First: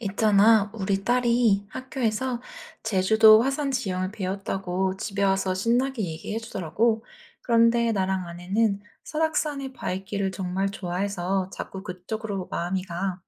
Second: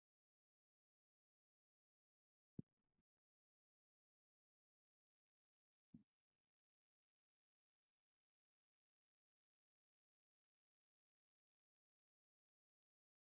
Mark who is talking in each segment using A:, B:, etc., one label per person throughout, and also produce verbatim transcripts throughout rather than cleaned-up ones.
A: 있잖아, 우리 딸이 학교에서 제주도 화산 지형을 배웠다고 집에 와서 신나게 얘기해 주더라고. 그런데 나랑 아내는 설악산의 바위길을 정말 좋아해서 자꾸 그쪽으로 마음이 가.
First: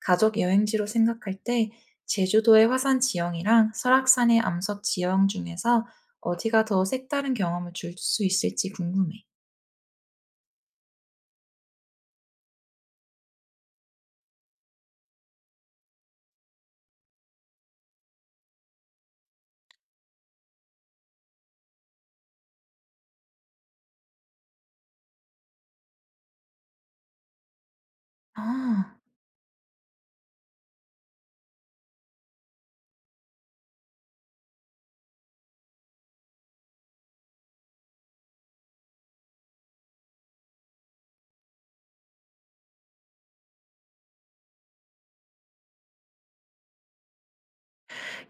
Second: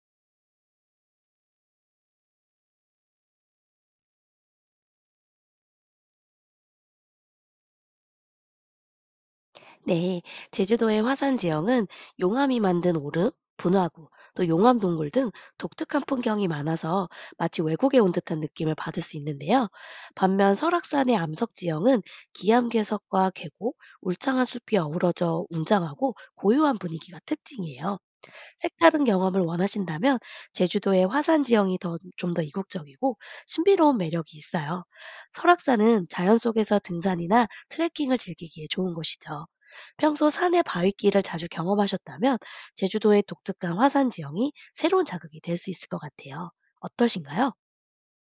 A: 가족 여행지로 생각할 때 제주도의 화산 지형이랑 설악산의 암석 지형 중에서 어디가 더 색다른 경험을 줄 수 있을지 궁금해.
B: 네, 제주도의 화산 지형은 용암이 만든 오름, 분화구, 또 용암 동굴 등 독특한 풍경이 많아서 마치 외국에 온 듯한 느낌을 받을 수 있는데요. 반면 설악산의 암석 지형은 기암괴석과 계곡, 울창한 숲이 어우러져 웅장하고 고요한 분위기가 특징이에요.
A: 아.
B: 색다른 경험을 원하신다면 제주도의 화산 지형이 더 좀 더 이국적이고 신비로운 매력이 있어요. 설악산은 자연 속에서 등산이나 트레킹을 즐기기에 좋은 곳이죠. 평소 산의 바위길을 자주 경험하셨다면 제주도의 독특한 화산 지형이 새로운 자극이 될 수 있을 것 같아요. 어떠신가요?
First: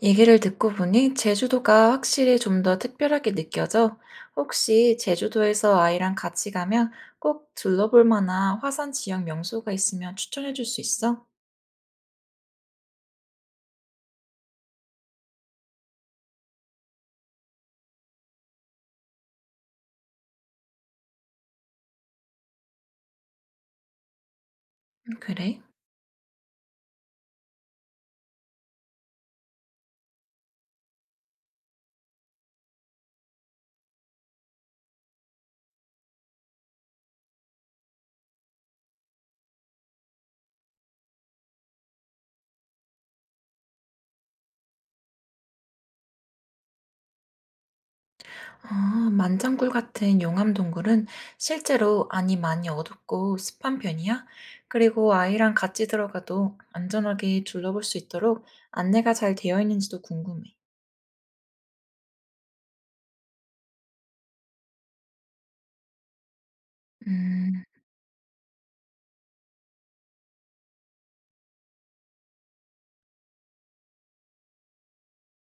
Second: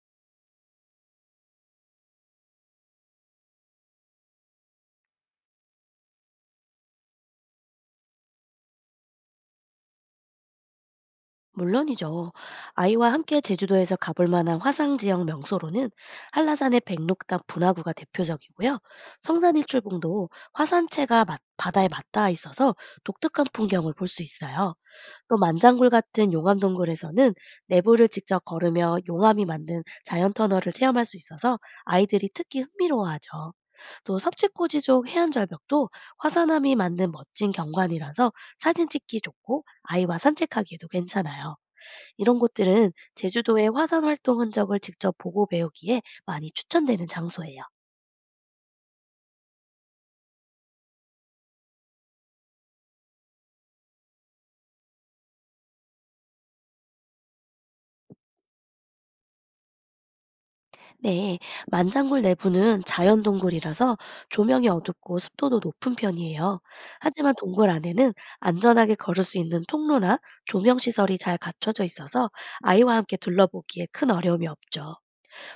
A: 얘기를 듣고 보니 제주도가 확실히 좀 더 특별하게 느껴져. 혹시 제주도에서 아이랑 같이 가면 꼭 둘러볼 만한 화산 지역 명소가 있으면 추천해 줄 수 있어?
B: 물론이죠. 아이와 함께 제주도에서 가볼 만한 화상 지역 명소로는 한라산의 백록담 분화구가 대표적이고요. 성산일출봉도 화산체가 맞- 바다에 맞닿아 있어서 독특한 풍경을 볼 수 있어요.
A: 음,
B: 또
A: 그래?
B: 만장굴 같은 용암동굴에서는 내부를 직접 걸으며 용암이 만든 자연 터널을 체험할 수 있어서 아이들이 특히 흥미로워하죠. 또 섭지코지족 해안절벽도 화산암이 만든 멋진 경관이라서 사진 찍기 좋고 아이와 산책하기에도 괜찮아요. 이런 곳들은 제주도의 화산 활동 흔적을 직접 보고 배우기에 많이 추천되는 장소예요.
A: 아, 만장굴 같은 용암 동굴은 실제로 안이 많이 어둡고 습한 편이야. 그리고 아이랑 같이 들어가도 안전하게 둘러볼 수 있도록 안내가 잘 되어 있는지도 궁금해.
B: 네, 만장굴 내부는 자연 동굴이라서 조명이 어둡고 습도도 높은 편이에요. 하지만
A: 음,
B: 동굴 안에는 안전하게 걸을 수 있는 통로나 조명 시설이 잘 갖춰져 있어서 아이와 함께 둘러보기에 큰 어려움이 없죠.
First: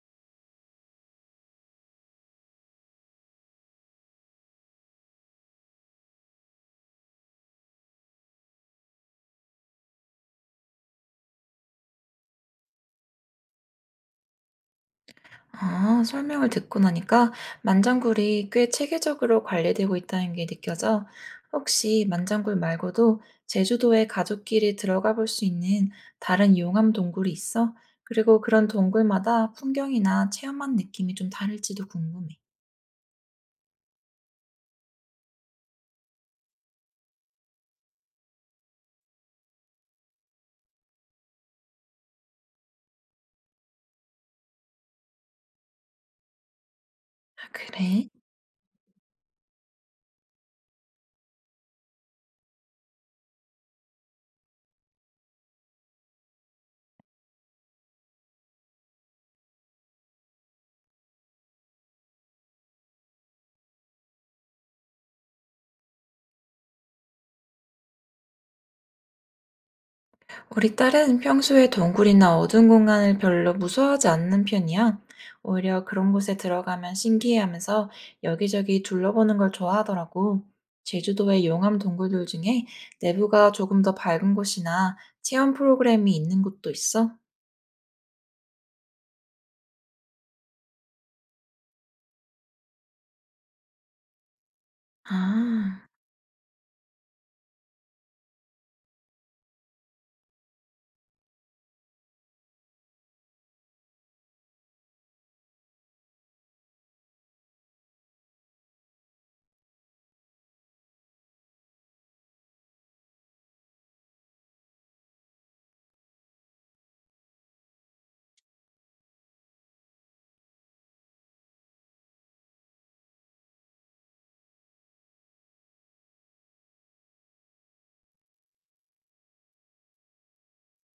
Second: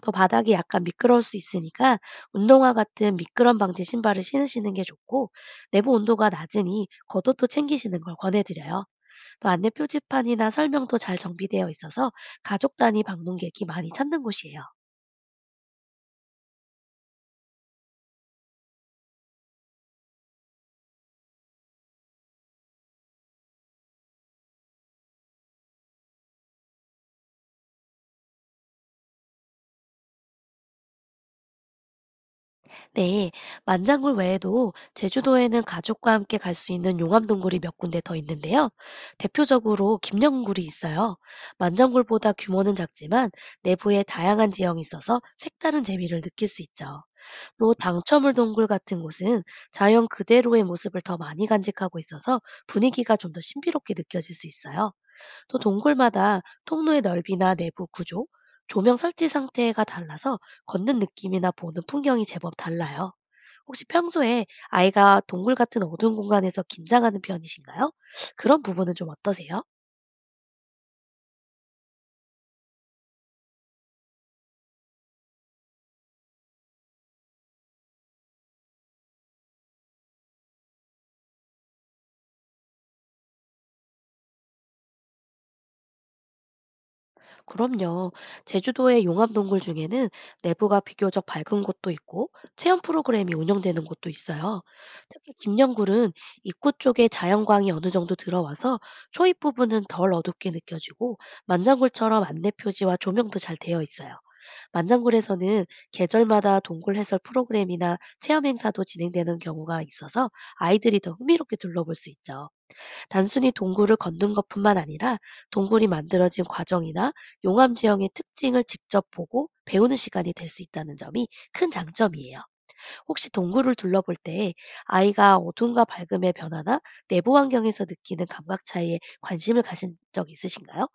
B: 또 바닥이 약간 미끄러울 수 있으니까 운동화 같은 미끄럼 방지 신발을 신으시는 게 좋고, 내부 온도가 낮으니 겉옷도 챙기시는 걸 권해드려요. 또 안내 표지판이나 설명도 잘 정비되어 있어서 가족 단위 방문객이 많이 찾는 곳이에요.
A: 아, 설명을 듣고 나니까 만장굴이 꽤 체계적으로 관리되고 있다는 게 느껴져. 혹시 만장굴 말고도 제주도에 가족끼리 들어가 볼 수 있는 다른 용암 동굴이 있어? 그리고 그런 동굴마다 풍경이나 체험한 느낌이 좀 다를지도 궁금해.
B: 네, 만장굴 외에도 제주도에는 가족과 함께 갈 수 있는 용암동굴이 몇 군데 더 있는데요. 대표적으로 김녕굴이 있어요. 만장굴보다 규모는 작지만 내부에 다양한 지형이 있어서 색다른 재미를 느낄 수 있죠.
A: 아,
B: 또 당
A: 그래?
B: 첨물 동굴 같은 곳은 자연 그대로의 모습을 더 많이 간직하고 있어서 분위기가 좀 더 신비롭게 느껴질 수 있어요. 또 동굴마다 통로의 넓이나 내부 구조, 조명 설치 상태가 달라서 걷는 느낌이나 보는 풍경이 제법 달라요. 혹시 평소에 아이가 동굴 같은 어두운 공간에서 긴장하는 편이신가요? 그런 부분은 좀 어떠세요?
A: 우리 딸은 평소에 동굴이나 어두운 공간을 별로 무서워하지 않는 편이야. 오히려 그런 곳에 들어가면 신기해하면서 여기저기 둘러보는 걸 좋아하더라고. 제주도의 용암 동굴들 중에 내부가 조금 더 밝은 곳이나 체험 프로그램이 있는 곳도 있어?
B: 그럼요. 제주도의 용암동굴 중에는 내부가 비교적 밝은 곳도 있고 체험 프로그램이 운영되는 곳도 있어요. 특히
A: 아,
B: 김녕굴은 입구 쪽에 자연광이 어느 정도 들어와서 초입 부분은 덜 어둡게 느껴지고, 만장굴처럼 안내 표지와 조명도 잘 되어 있어요. 만장굴에서는 계절마다 동굴 해설 프로그램이나 체험 행사도 진행되는 경우가 있어서 아이들이 더 흥미롭게 둘러볼 수 있죠. 단순히 동굴을 걷는 것뿐만 아니라 동굴이 만들어진 과정이나 용암 지형의 특징을 직접 보고 배우는 시간이 될 수 있다는 점이 큰 장점이에요. 혹시 동굴을 둘러볼 때 아이가 어둠과 밝음의 변화나 내부 환경에서 느끼는 감각 차이에 관심을 가신 적 있으신가요?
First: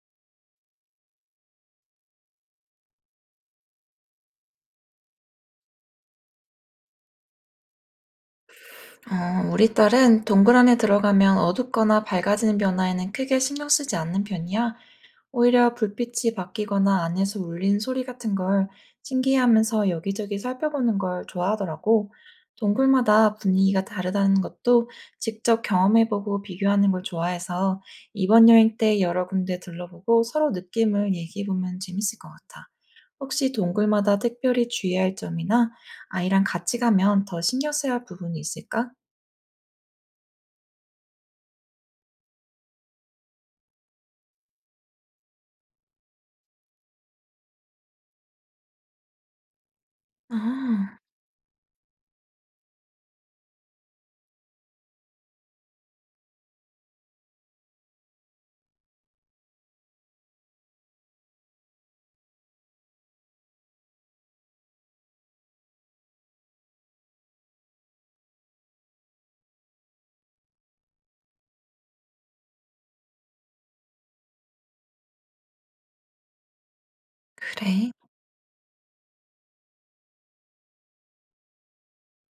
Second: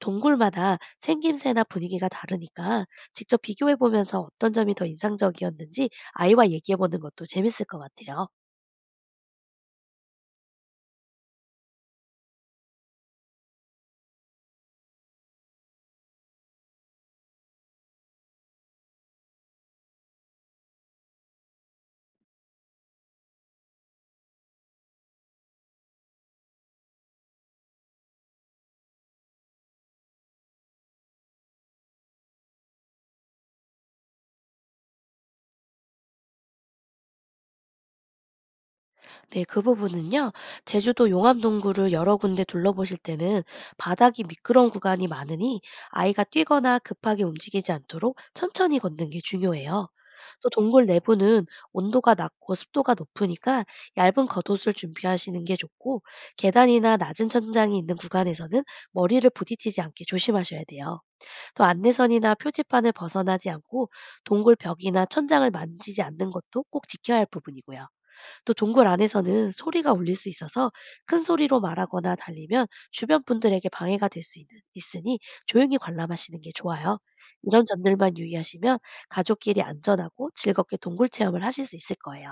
B: 동굴마다 생김새나 분위기가 다르니까 직접 비교해 보면서 어떤 점이 더 인상적이었는지 아이와 얘기해 보는 것도 재밌을 것 같아요.
A: 어, 우리 딸은 동굴 안에 들어가면 어둡거나 밝아지는 변화에는 크게 신경 쓰지 않는 편이야. 오히려 불빛이 바뀌거나 안에서 울린 소리 같은 걸 신기해하면서 여기저기 살펴보는 걸 좋아하더라고. 동굴마다 분위기가 다르다는 것도 직접 경험해보고 비교하는 걸 좋아해서 이번 여행 때 여러 군데 둘러보고 서로 느낌을 얘기해보면 재밌을 것 같아. 혹시 동굴마다 특별히 주의해야 할 점이나 아이랑 같이 가면 더 신경 써야 할 부분이 있을까?
B: 네, 그 부분은요. 제주도 용암동굴을 여러 군데 둘러보실 때는 바닥이 미끄러운 구간이 많으니 아이가 뛰거나 급하게 움직이지 않도록 천천히 걷는 게 중요해요. 또 동굴
A: 아,
B: 내부는 온도가 낮고 습도가 높으니까 얇은 겉옷을 준비하시는 게 좋고, 계단이나 낮은 천장이 있는 구간에서는 머리를 부딪히지 않게 조심하셔야 돼요. 또 안내선이나 표지판을 벗어나지 않고 동굴 벽이나 천장을 만지지 않는 것도 꼭 지켜야 할 부분이고요. 또 동굴 안에서는 소리가 울릴 수 있어서 큰 소리로 말하거나 달리면 주변 분들에게 방해가 될 수 있으니 조용히 관람하시는 게 좋아요. 이런
A: 그래.
B: 점들만 유의하시면 가족끼리 안전하고 즐겁게 동굴 체험을 하실 수 있을 거예요.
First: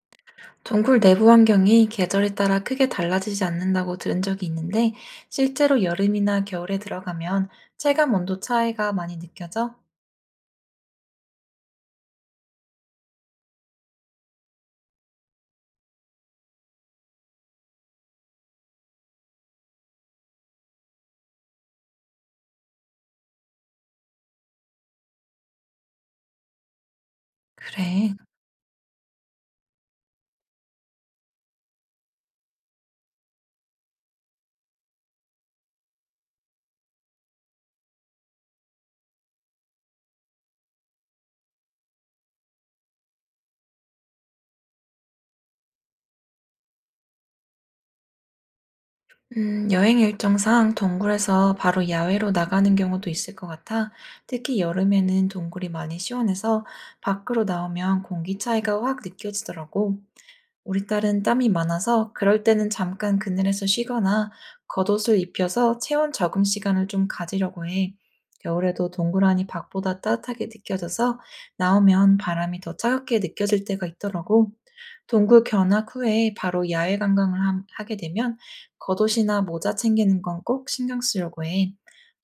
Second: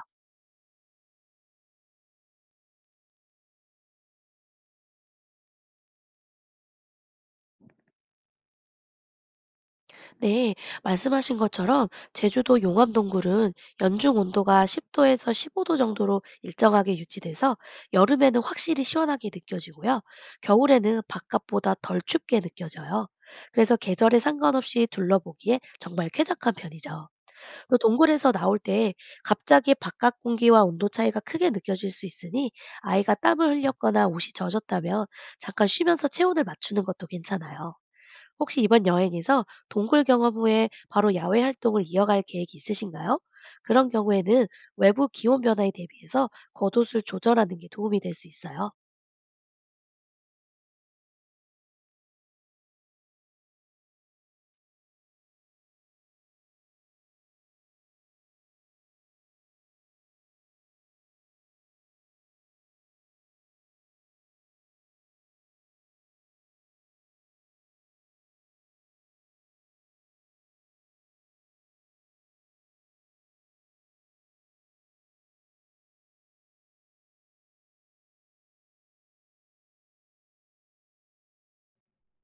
A: 동굴 내부 환경이 계절에 따라 크게 달라지지 않는다고 들은 적이 있는데, 실제로 여름이나 겨울에 들어가면 체감 온도 차이가 많이 느껴져?
B: 네, 말씀하신 것처럼 제주도 용암동굴은 연중 온도가 십 도에서 십오 도 정도로 일정하게 유지돼서 여름에는 확실히 시원하게 느껴지고요. 겨울에는 바깥보다 덜 춥게 느껴져요. 그래서 계절에 상관없이 둘러보기에 정말 쾌적한 편이죠. 또
A: 그래.
B: 동굴에서 나올 때 갑자기 바깥 공기와 온도 차이가 크게 느껴질 수 있으니 아이가 땀을 흘렸거나 옷이 젖었다면 잠깐 쉬면서 체온을 맞추는 것도 괜찮아요. 혹시 이번 여행에서 동굴 경험 후에 바로 야외 활동을 이어갈 계획이 있으신가요? 그런 경우에는 외부 기온 변화에 대비해서 겉옷을 조절하는 게 도움이 될 수 있어요.
A: 음, 여행 일정상 동굴에서 바로 야외로 나가는 경우도 있을 것 같아. 특히 여름에는 동굴이 많이 시원해서 밖으로 나오면 공기 차이가 확 느껴지더라고. 우리 딸은 땀이 많아서 그럴 때는 잠깐 그늘에서 쉬거나 겉옷을 입혀서 체온 적응 시간을 좀 가지려고 해. 겨울에도 동그라니 밖보다 따뜻하게 느껴져서 나오면 바람이 더 차갑게 느껴질 때가 있더라고. 동굴 견학 후에 바로 야외 관광을 함- 하게 되면 겉옷이나 모자 챙기는 건 꼭 신경 쓰려고 해.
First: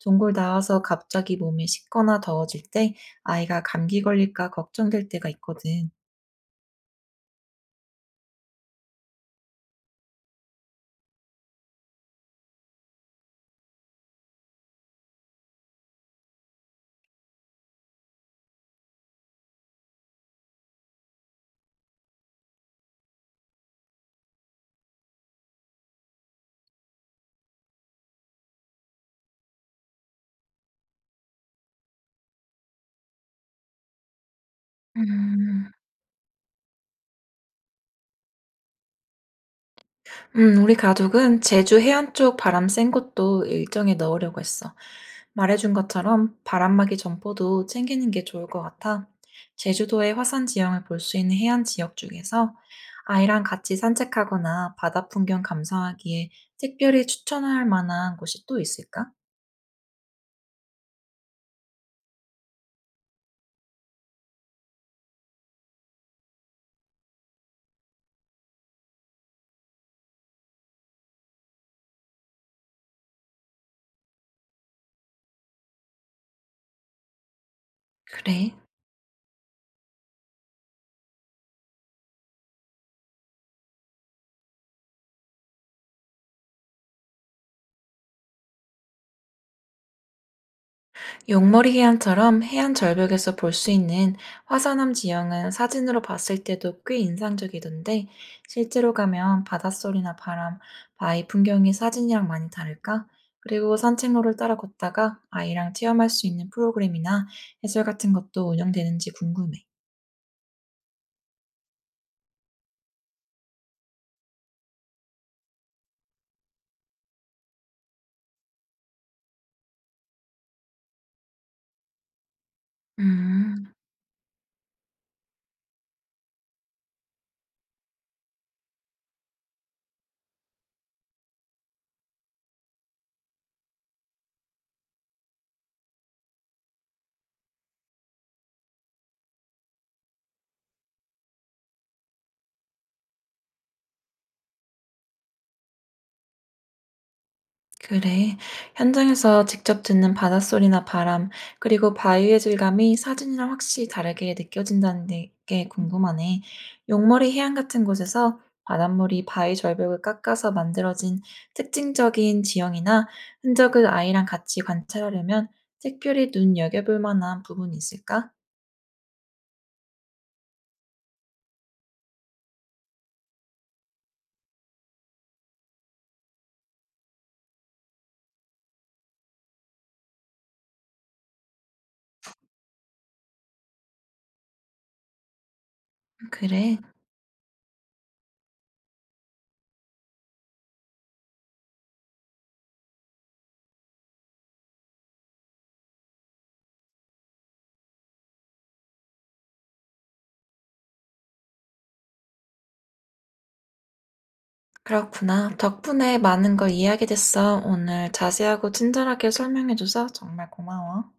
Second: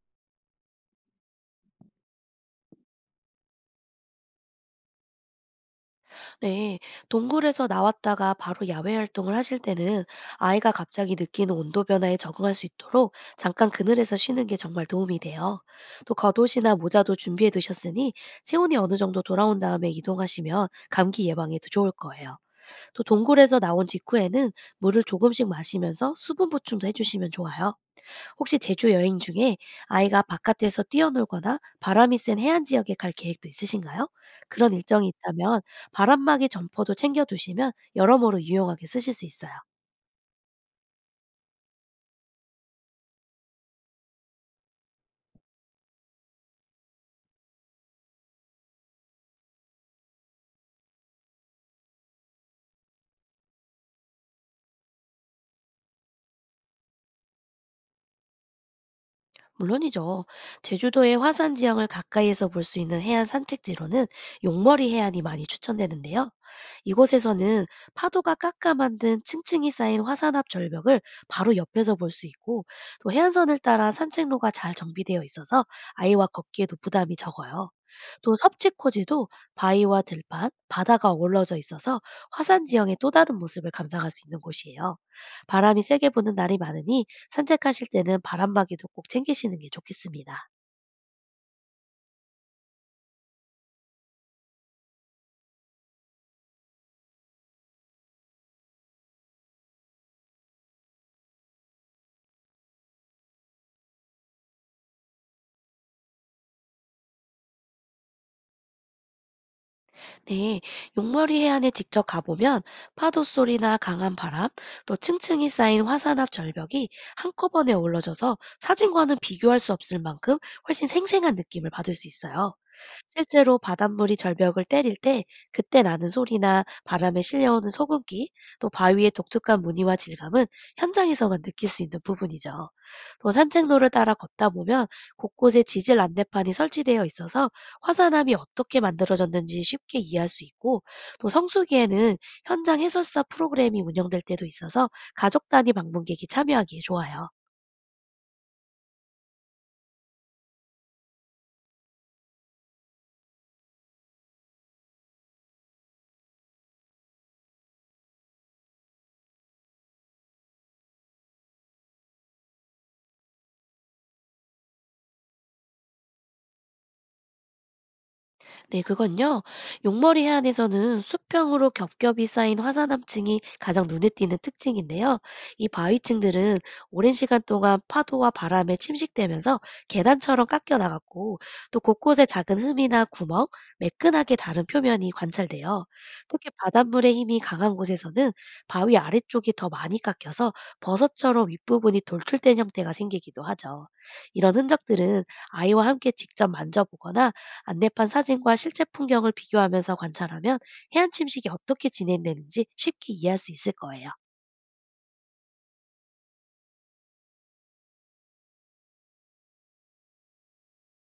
A: 동굴 나와서 갑자기 몸이 식거나 더워질 때 아이가 감기 걸릴까 걱정될 때가 있거든.
B: 네, 동굴에서 나왔다가 바로 야외 활동을 하실 때는 아이가 갑자기 느끼는 온도 변화에 적응할 수 있도록 잠깐 그늘에서 쉬는 게 정말 도움이 돼요. 또 겉옷이나 모자도 준비해 두셨으니 체온이 어느 정도 돌아온 다음에 이동하시면 감기 예방에도 좋을 거예요. 또 동굴에서 나온 직후에는 물을 조금씩 마시면서 수분 보충도 해주시면 좋아요. 혹시 제주 여행 중에 아이가 바깥에서 뛰어놀거나 바람이 센 해안 지역에 갈 계획도 있으신가요? 그런 일정이 있다면
A: 음.
B: 바람막이 점퍼도 챙겨두시면 여러모로 유용하게 쓰실 수 있어요.
A: 음, 우리 가족은 제주 해안 쪽 바람 센 곳도 일정에 넣으려고 했어. 말해준 것처럼 바람막이 점포도 챙기는 게 좋을 것 같아. 제주도의 화산 지형을 볼 수 있는 해안 지역 중에서 아이랑 같이 산책하거나 바다 풍경 감상하기에 특별히 추천할 만한 곳이 또 있을까?
B: 물론이죠. 제주도의 화산 지형을 가까이에서 볼 수 있는 해안 산책지로는 용머리 해안이 많이 추천되는데요. 이곳에서는 파도가 깎아 만든 층층이 쌓인 화산 앞 절벽을 바로 옆에서 볼 수 있고, 또 해안선을 따라 산책로가 잘 정비되어 있어서 아이와 걷기에도 부담이 적어요. 또
A: 그래.
B: 섭지코지도 바위와 들판, 바다가 어우러져 있어서 화산 지형의 또 다른 모습을 감상할 수 있는 곳이에요. 바람이 세게 부는 날이 많으니 산책하실 때는 바람막이도 꼭 챙기시는 게 좋겠습니다.
A: 용머리 해안처럼 해안 절벽에서 볼 수 있는 화산암 지형은 사진으로 봤을 때도 꽤 인상적이던데 실제로 가면 바닷소리나 바람, 바위 풍경이 사진이랑 많이 다를까? 그리고 산책로를 따라 걷다가 아이랑 체험할 수 있는 프로그램이나 해설 같은 것도 운영되는지 궁금해.
B: 네, 용머리 해안에 직접 가보면 파도 소리나 강한 바람, 또 층층이 쌓인 화산 앞 절벽이 한꺼번에 어우러져서 사진과는 비교할 수 없을 만큼 훨씬 생생한 느낌을 받을 수 있어요. 실제로
A: 음.
B: 바닷물이 절벽을 때릴 때 그때 나는 소리나 바람에 실려오는 소금기, 또 바위의 독특한 무늬와 질감은 현장에서만 느낄 수 있는 부분이죠. 또 산책로를 따라 걷다 보면 곳곳에 지질 안내판이 설치되어 있어서 화산암이 어떻게 만들어졌는지 쉽게 이해할 수 있고, 또 성수기에는 현장 해설사 프로그램이 운영될 때도 있어서 가족 단위 방문객이 참여하기에 좋아요.
A: 그래. 현장에서 직접 듣는 바닷소리나 바람, 그리고 바위의 질감이 사진이랑 확실히 다르게 느껴진다는 데- 게 궁금하네. 용머리 해안 같은 곳에서 바닷물이 바위 절벽을 깎아서 만들어진 특징적인 지형이나 흔적을 아이랑 같이 관찰하려면 특별히 눈여겨볼 만한 부분이 있을까?
B: 네, 그건요. 용머리 해안에서는 수평으로 겹겹이 쌓인 화산암층이 가장 눈에 띄는 특징인데요. 이 바위층들은 오랜 시간 동안 파도와 바람에 침식되면서 계단처럼 깎여 나갔고, 또 곳곳에 작은 흠이나 구멍, 매끈하게 다른 표면이 관찰돼요. 특히
A: 그래.
B: 바닷물의 힘이 강한 곳에서는 바위 아래쪽이 더 많이 깎여서 버섯처럼 윗부분이 돌출된 형태가 생기기도 하죠. 이런 흔적들은 아이와 함께 직접 만져보거나 안내판 사진과 실제 풍경을 비교하면서 관찰하면 해안 침식이 어떻게 진행되는지 쉽게 이해할 수 있을 거예요.
A: 그렇구나. 덕분에 많은 걸 이해하게 됐어. 오늘 자세하고 친절하게 설명해줘서 정말 고마워.